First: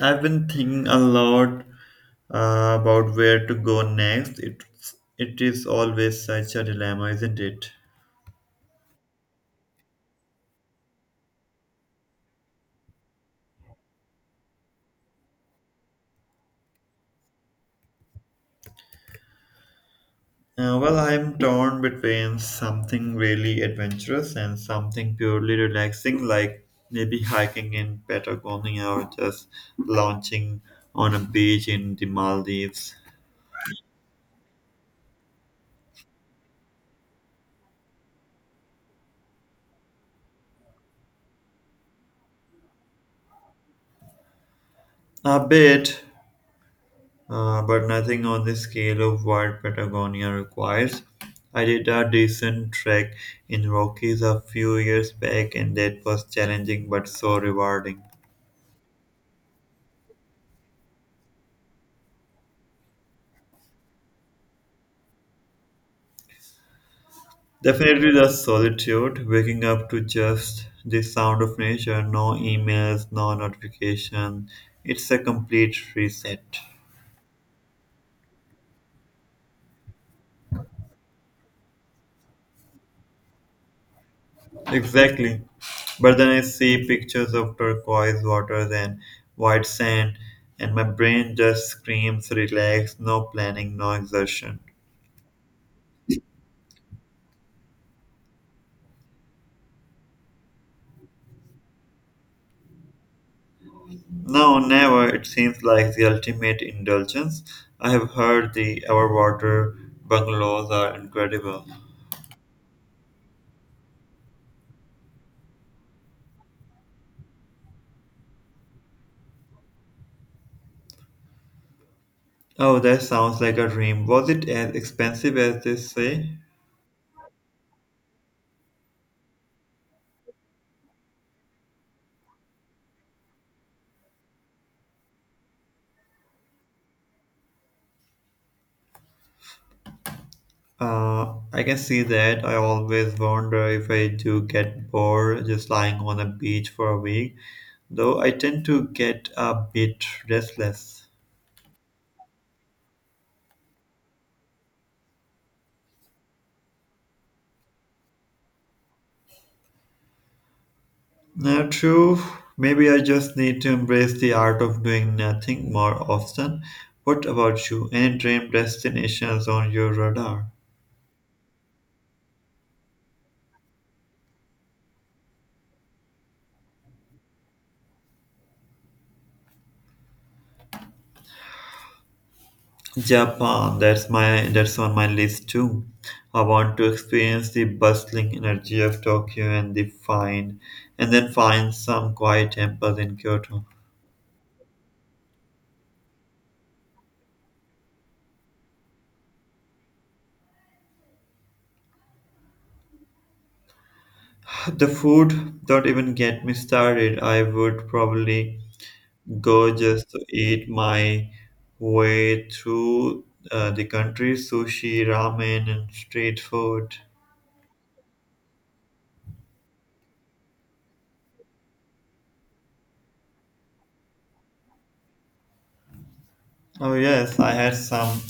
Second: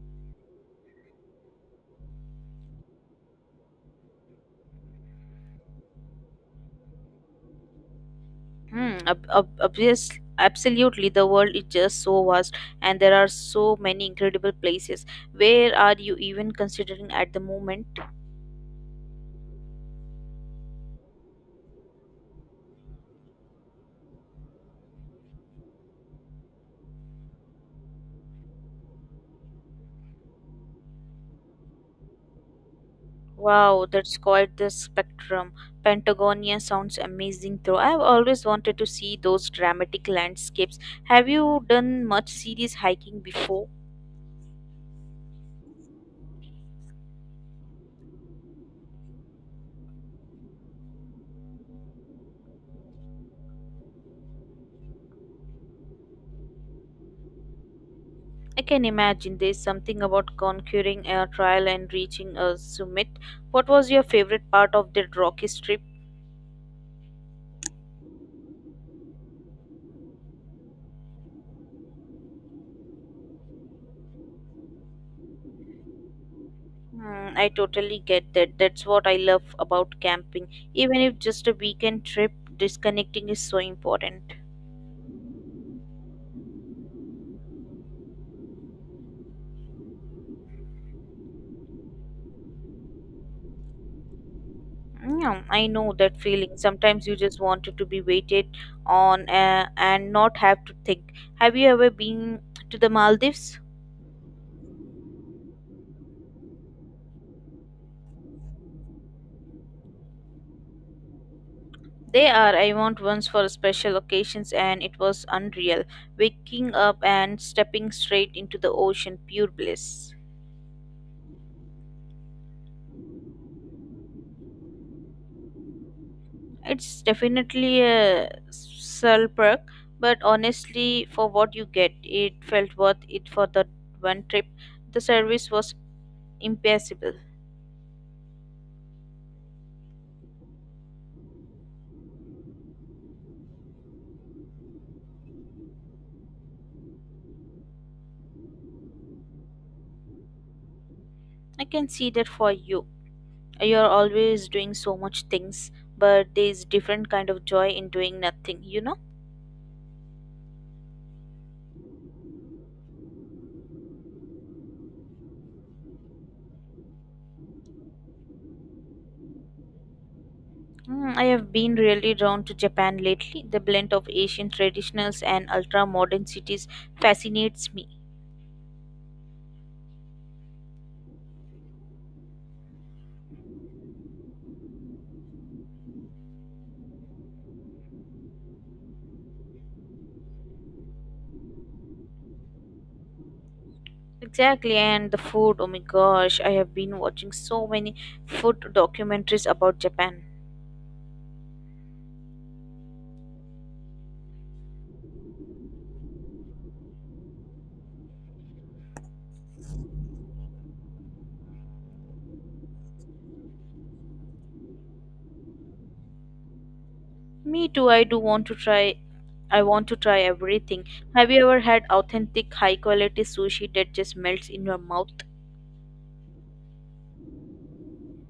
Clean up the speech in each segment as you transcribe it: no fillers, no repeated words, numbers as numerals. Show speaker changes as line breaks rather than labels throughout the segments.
I've been thinking a lot about where to go next. It is always such a dilemma, isn't it?
Obvious, absolutely. The world is just so vast, and there are so many incredible places. Where are you even considering at the moment?
Well, I'm torn between something really adventurous and something purely relaxing, like maybe hiking in Patagonia or just launching on a beach in the Maldives.
Wow, that's quite the spectrum. Patagonia sounds amazing, though. I've always wanted to see those dramatic landscapes. Have you done much serious hiking before?
A bit, but nothing on the scale of what Patagonia requires. I did a decent trek in Rockies a few years back, and that was challenging but so rewarding.
I can imagine there's something about conquering a trial and reaching a summit. What was your favorite part of that rocky trip?
Definitely the solitude, waking up to just the sound of nature, no emails, no notification. It's a complete reset.
Hmm, I totally get that. That's what I love about camping. Even if just a weekend trip, disconnecting is so important.
Exactly. But then I see pictures of turquoise waters and white sand, and my brain just screams relax, no planning, no exertion.
Yeah, I know that feeling. Sometimes you just wanted to be waited on and not have to think. Have you ever been to the Maldives?
No, never. It seems like the ultimate indulgence. I have heard the our water bungalows are incredible.
They are. I went once for special occasions and it was unreal. Waking up and stepping straight into the ocean, pure bliss.
Oh, that sounds like a dream. Was it as expensive as they say?
It's definitely a sell perk, but honestly, for what you get, it felt worth it for that one trip. The service was impeccable.
I can see that. I always wonder if I do get bored just lying on a beach for a week, though I tend to get a bit restless.
I can see that for you. You're always doing so much things, but there's different kind of joy in doing nothing.
Now, true, maybe I just need to embrace the art of doing nothing more often. What about you? Any dream destinations on your radar?
Mm, I have been really drawn to Japan lately. The blend of Asian traditionals and ultra modern cities fascinates me.
Japan, that's on my list too. I want to experience the bustling energy of Tokyo and then find some quiet temples in Kyoto.
Exactly, and the food, oh my gosh, I have been watching so many food documentaries about Japan.
The food, don't even get me started. I would probably go just to eat my way through, the country, sushi, ramen and street food.
Me too, I want to try everything. Have you ever had authentic high quality sushi that just melts in your mouth?
Oh, yes, I had some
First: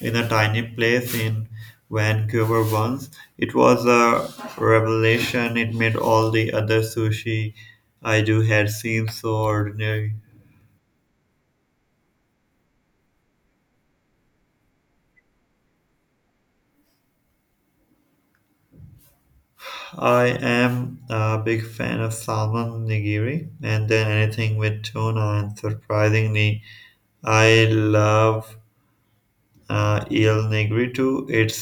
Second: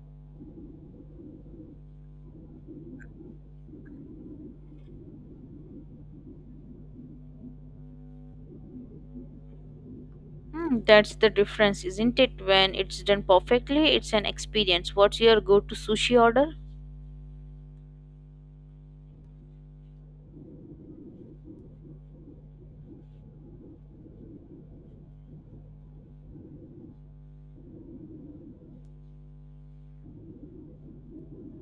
in a tiny place in Vancouver once. It was a revelation. It made all the other sushi I do had seem so ordinary.
Hmm, that's the difference, isn't it? When it's done perfectly, it's an experience. What's your go-to sushi order?
I am a big fan of salmon nigiri and then anything with tuna, and surprisingly, I love, eel nigiri too. It's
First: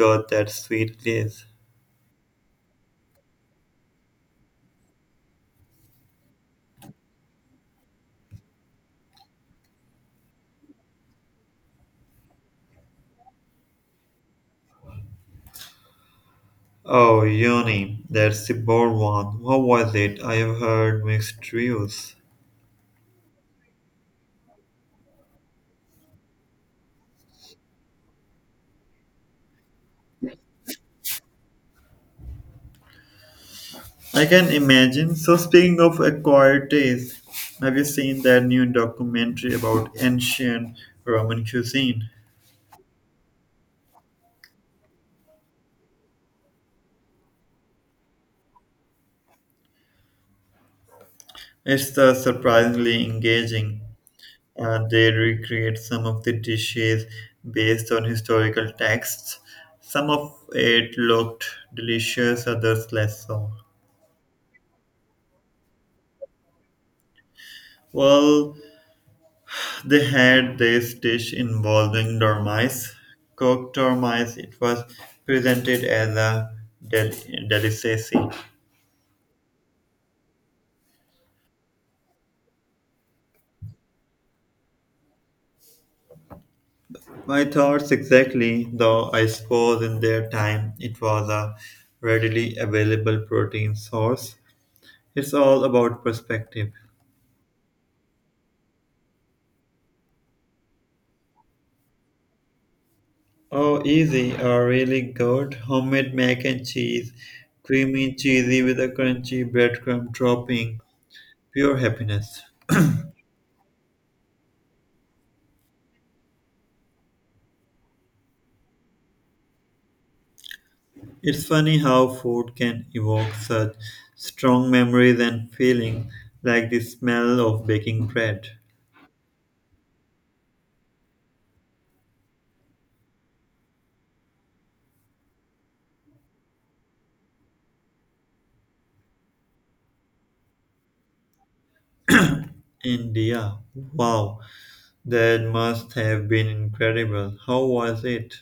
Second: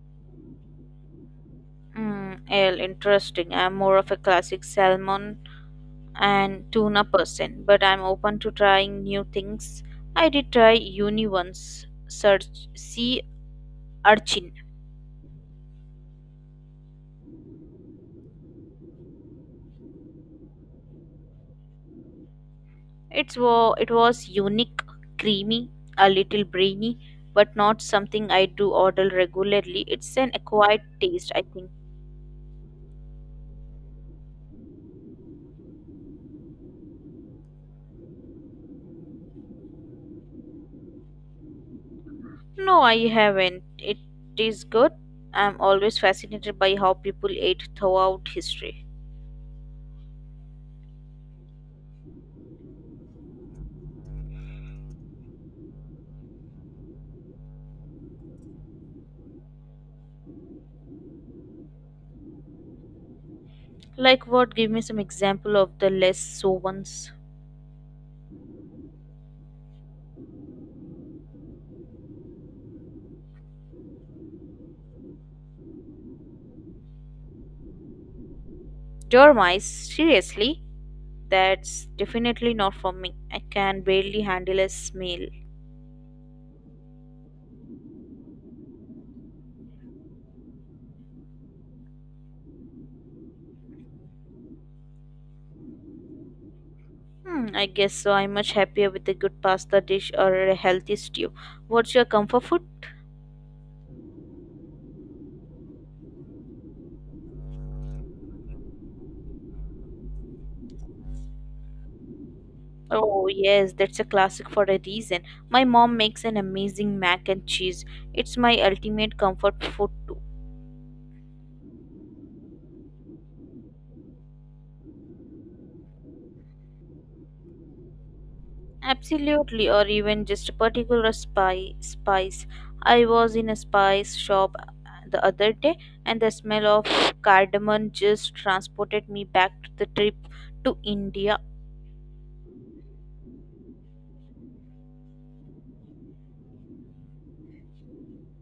got that sweet taste.
Hmm, L, interesting. I'm more of a classic salmon and tuna person, but I'm open to trying new things. I did try uni once, search sea urchin.
Oh, Yoni, that's the bold one. What was it? I have heard mixed reviews.
It was unique, creamy, a little brainy, but not something I do order regularly. It's an acquired taste, I think.
I can imagine. So, speaking of acquired taste, have you seen that new documentary about ancient Roman cuisine?
No, I haven't. It is good. I'm always fascinated by how people ate throughout history.
It's, surprisingly engaging. They recreate some of the dishes based on historical texts. Some of it looked delicious, others less so.
Like what? Give me some example of the less so ones.
Well, they had this dish involving dormice, cooked dormice. It was presented as a del- delicacy.
Dormice, seriously? That's definitely not for me. I can barely handle a meal.
My thoughts exactly, though I suppose in their time it was a readily available protein source. It's all about perspective.
Hmm, I guess so. I'm much happier with a good pasta dish or a healthy stew. What's your comfort food?
Oh, easy or really good homemade mac and cheese, creamy and cheesy with a crunchy breadcrumb topping. Pure happiness.
Oh, yes, that's a classic for a reason. My mom makes an amazing mac and cheese. It's my ultimate comfort food too.
It's funny how food can evoke such strong memories and feelings, like the smell of baking bread.
Absolutely, or even just a particular spy spice. I was in a spice shop the other day, and the smell of cardamom just transported me back to the trip to India.
India. Wow, that must have been incredible. How was it?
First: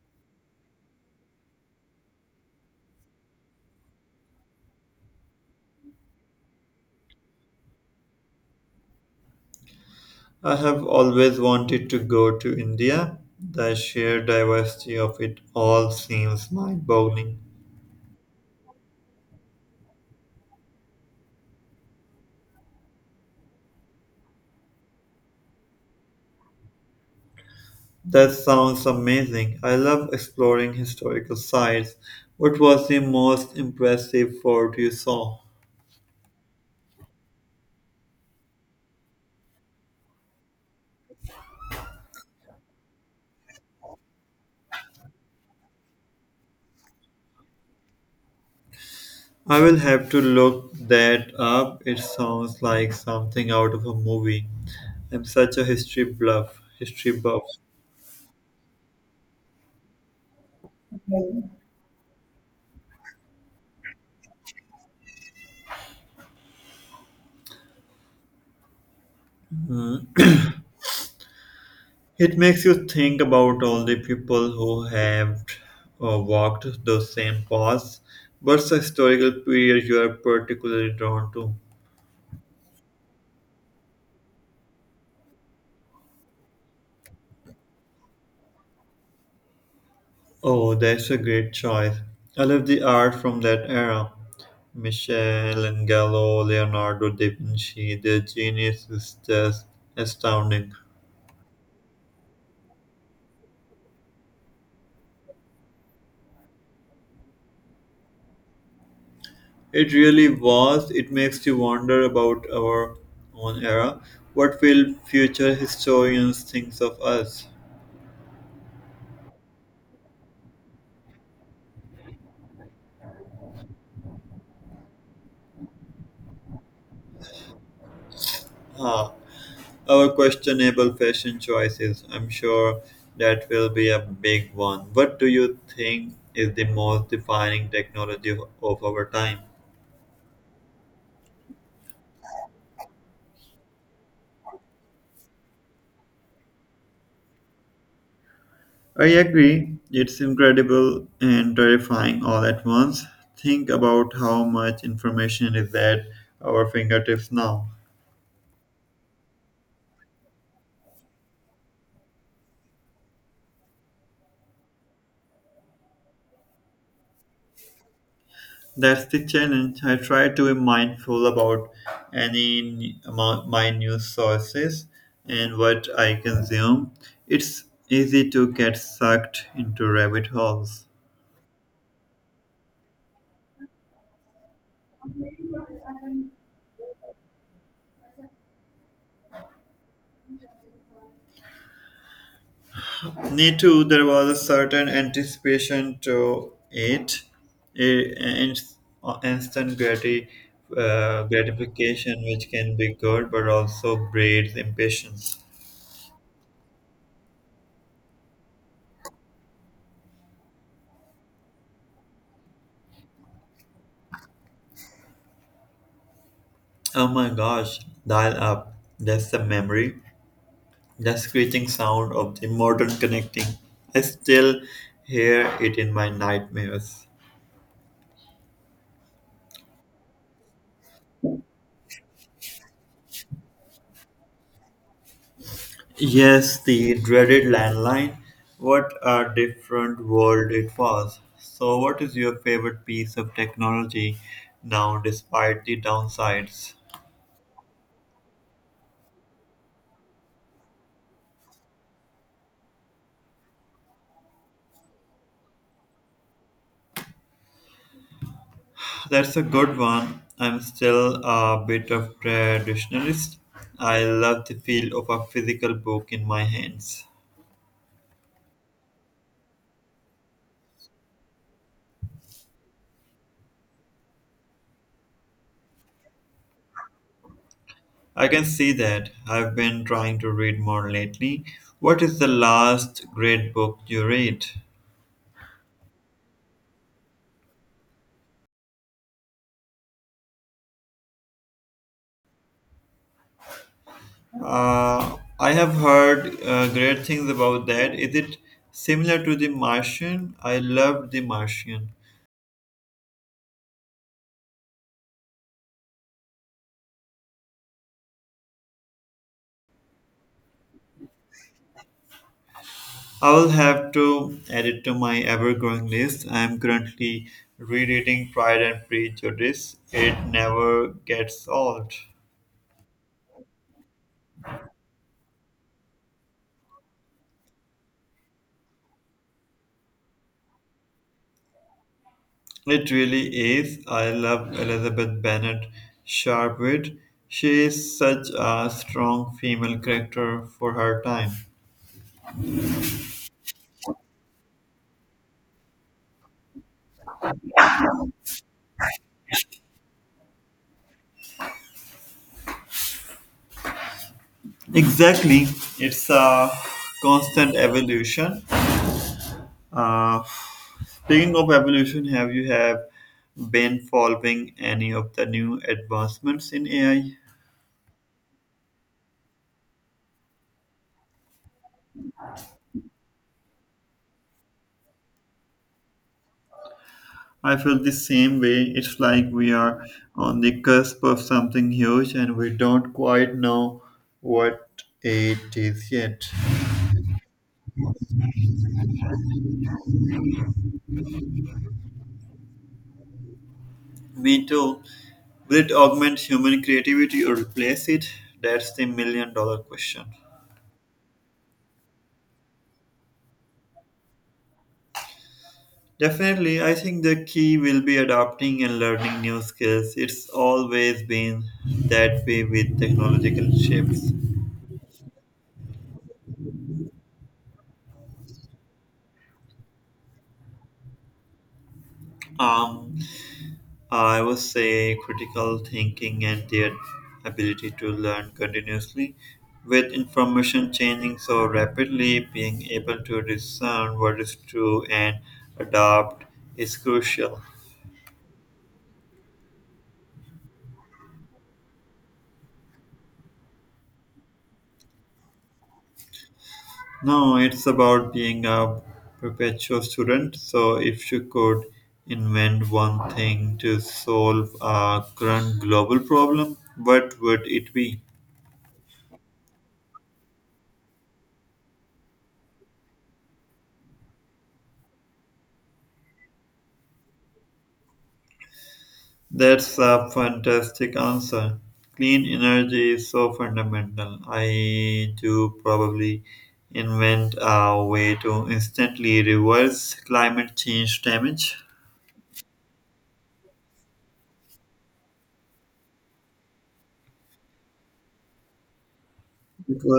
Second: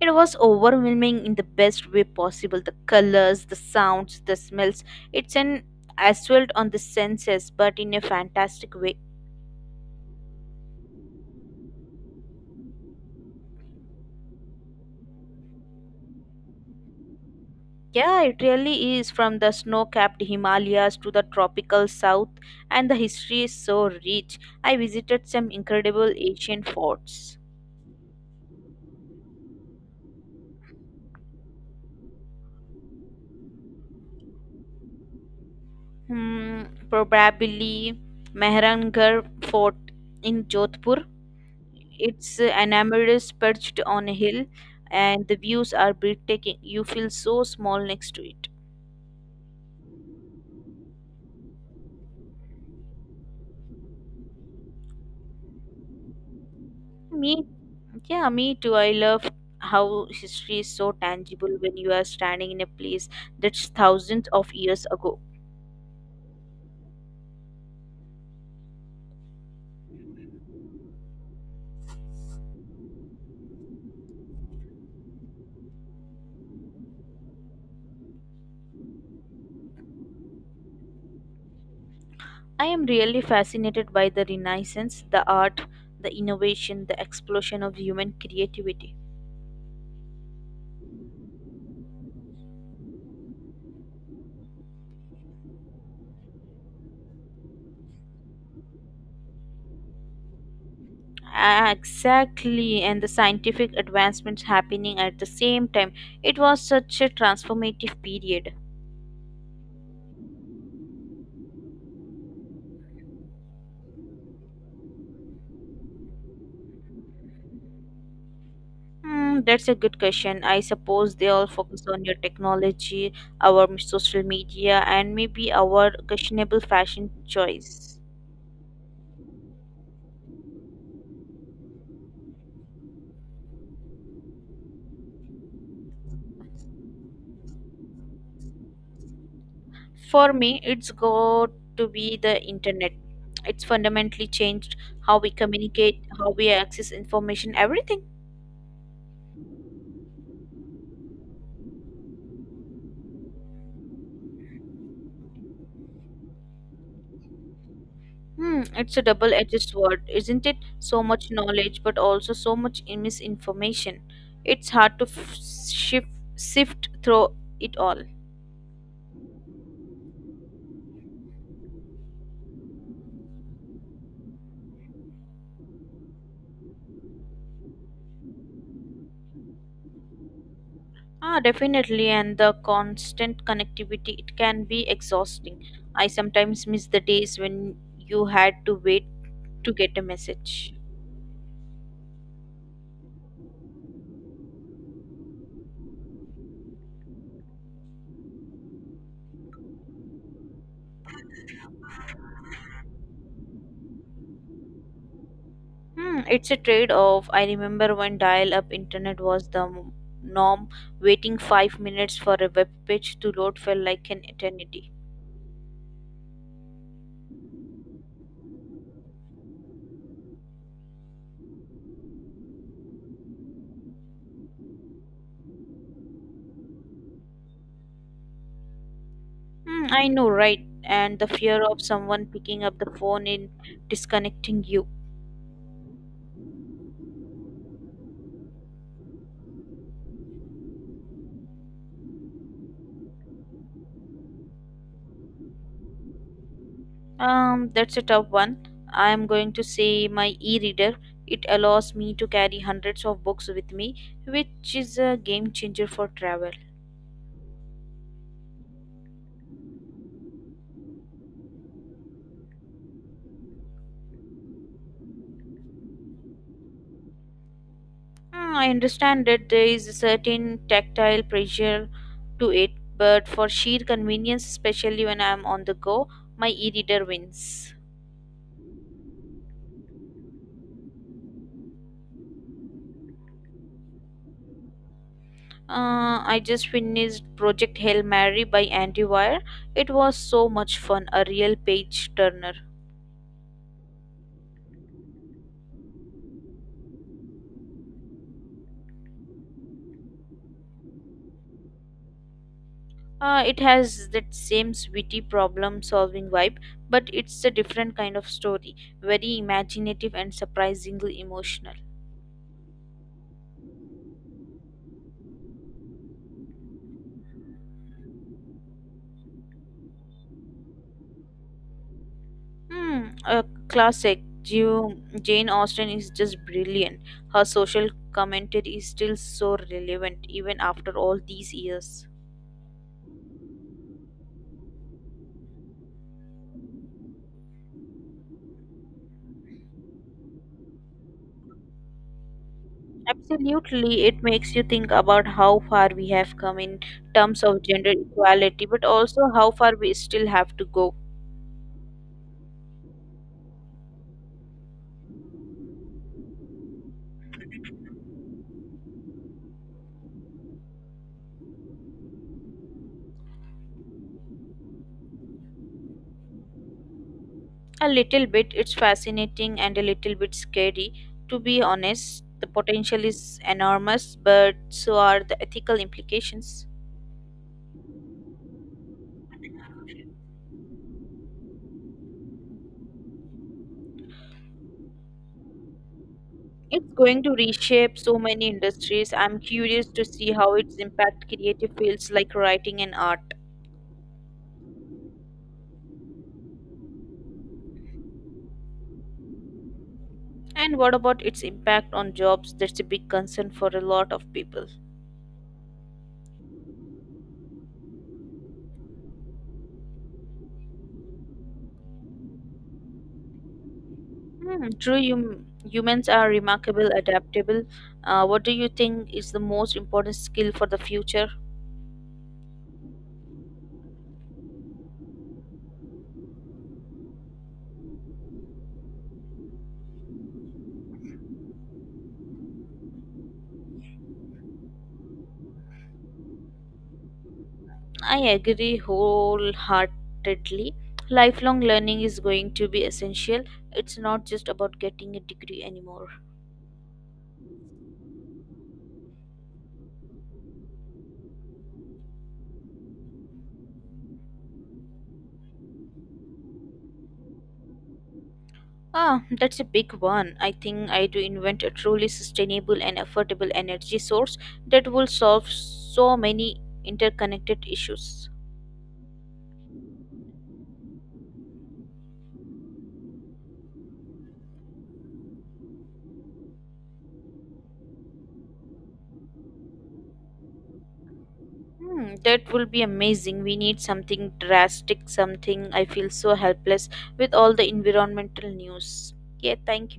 It was overwhelming in the best way possible. The colors, the sounds, the smells. It's an assault on the senses, but in a fantastic way.
I have always wanted to go to India. The sheer diversity of it all seems mind boggling.
Yeah, it really is from the snow capped Himalayas to the tropical south, and the history is so rich. I visited some incredible ancient forts.
That sounds amazing. I love exploring historical sites. What was the most impressive fort you saw?
Hmm, probably Mehrangarh Fort in Jodhpur. It's an amethyst perched on a hill, and the views are breathtaking. You feel so small next to it.
I will have to look that up. It sounds like something out of a movie. I'm such a history buff.
Me, yeah, me too. I love how history is so tangible when you are standing in a place that's thousands of years ago.
It makes you think about all the people who have, walked those same paths. What's the historical period you are particularly drawn to?
I am really fascinated by the Renaissance, the art, the innovation, the explosion of human creativity.
Oh, that's a great choice. I love the art from that era. Michelangelo, Leonardo da Vinci, their genius is just astounding.
Ah, exactly, and the scientific advancements happening at the same time. It was such a transformative period.
It really was. It makes you wonder about our own era. What will future historians think of us?
Hmm, that's a good question. I suppose they all focus on your technology, our social media, and maybe our questionable fashion choice.
Ah, our questionable fashion choices. I'm sure that will be a big one. What do you think is the most defining technology of our time?
For me, it's got to be the internet. It's fundamentally changed how we communicate, how we access information, everything.
I agree. It's incredible and terrifying all at once. Think about how much information is at our fingertips now.
Hmm, it's a double edged sword, isn't it? So much knowledge, but also so much misinformation. It's hard to sift through it all.
That's the challenge. I try to be mindful about any amount my news sources and what I consume. It's easy to get sucked into rabbit holes.
Ah, definitely, and the constant connectivity, it can be exhausting. I sometimes miss the days when you had to wait to get a message.
Me too. There was a certain anticipation to it, and instant gratification, which can be good, but also breeds impatience.
Hmm, it's a trade-off. I remember when dial-up internet was the norm, waiting 5 minutes for a web page to load felt like an eternity.
Oh my gosh! Dial up. That's the memory. The screeching sound of the modern connecting. I still hear it in my nightmares.
Hmm, I know, right? And the fear of someone picking up the phone and disconnecting you.
Yes, the dreaded landline. What a different world it was. So, what is your favorite piece of technology now, despite the downsides?
That's a tough one. I am going to say my e-reader. It allows me to carry hundreds of books with me, which is a game changer for travel.
That's a good one. I'm still a bit of traditionalist. I love the feel of a physical book in my hands.
Hmm, I understand that there is a certain tactile pressure to it, but for sheer convenience, especially when I am on the go, my e reader wins.
I can see that. I've been trying to read more lately. What is the last great book you read?
I just finished Project Hail Mary by Andy Weir. It was so much fun, a real page turner.
I have heard, great things about that. Is it similar to The Martian? I loved The Martian.
It has that same witty problem solving vibe, but it's a different kind of story, very imaginative and surprisingly emotional.
I will have to add it to my ever growing list. I am currently rereading Pride and Prejudice. It never gets old.
Hmm, a classic. Ju- Jane Austen is just brilliant. Her social commentary is still so relevant even after all these years.
It really is. I love Elizabeth Bennet Sharpwit. She is such a strong female character for her time.
Absolutely, it makes you think about how far we have come in terms of gender equality, but also how far we still have to go.
Exactly. It's a constant evolution. Uh, Speaking of evolution, have you have been following any of the new advancements in AI?
A little bit, it's fascinating and a little bit scary. To be honest, the potential is enormous, but so are the ethical implications.
I feel the same way. It's like we are on the cusp of something huge and we don't quite know what it is yet.
It's going to reshape so many industries. I'm curious to see how its impact creative fields like writing and art.
Me too. Will it augment human creativity or replace it? That's the million dollar question.
And what about its impact on jobs? That's a big concern for a lot of people.
Definitely, I think the key will be adapting and learning new skills. It's always been that way with technological shifts.
Hmm, true, humans are remarkable, adaptable. What do you think is the most important skill for the future?
Um, I would say critical thinking and their ability to learn continuously. With information changing so rapidly, being able to discern what is true and adapt is crucial.
I agree wholeheartedly. Lifelong learning is going to be essential. It's not just about getting a degree anymore.
No, it's about being a perpetual student. So, if you could invent one thing to solve a current global problem, what would it be?
Ah, that's a big one. I think I do invent a truly sustainable and affordable energy source that will solve so many interconnected issues.
That's a fantastic answer. Clean energy is so fundamental. I do probably invent a way to instantly reverse climate change damage
Hmm, that will be amazing. We need something drastic, something I feel so helpless with all the environmental news. Yeah, thank you.
because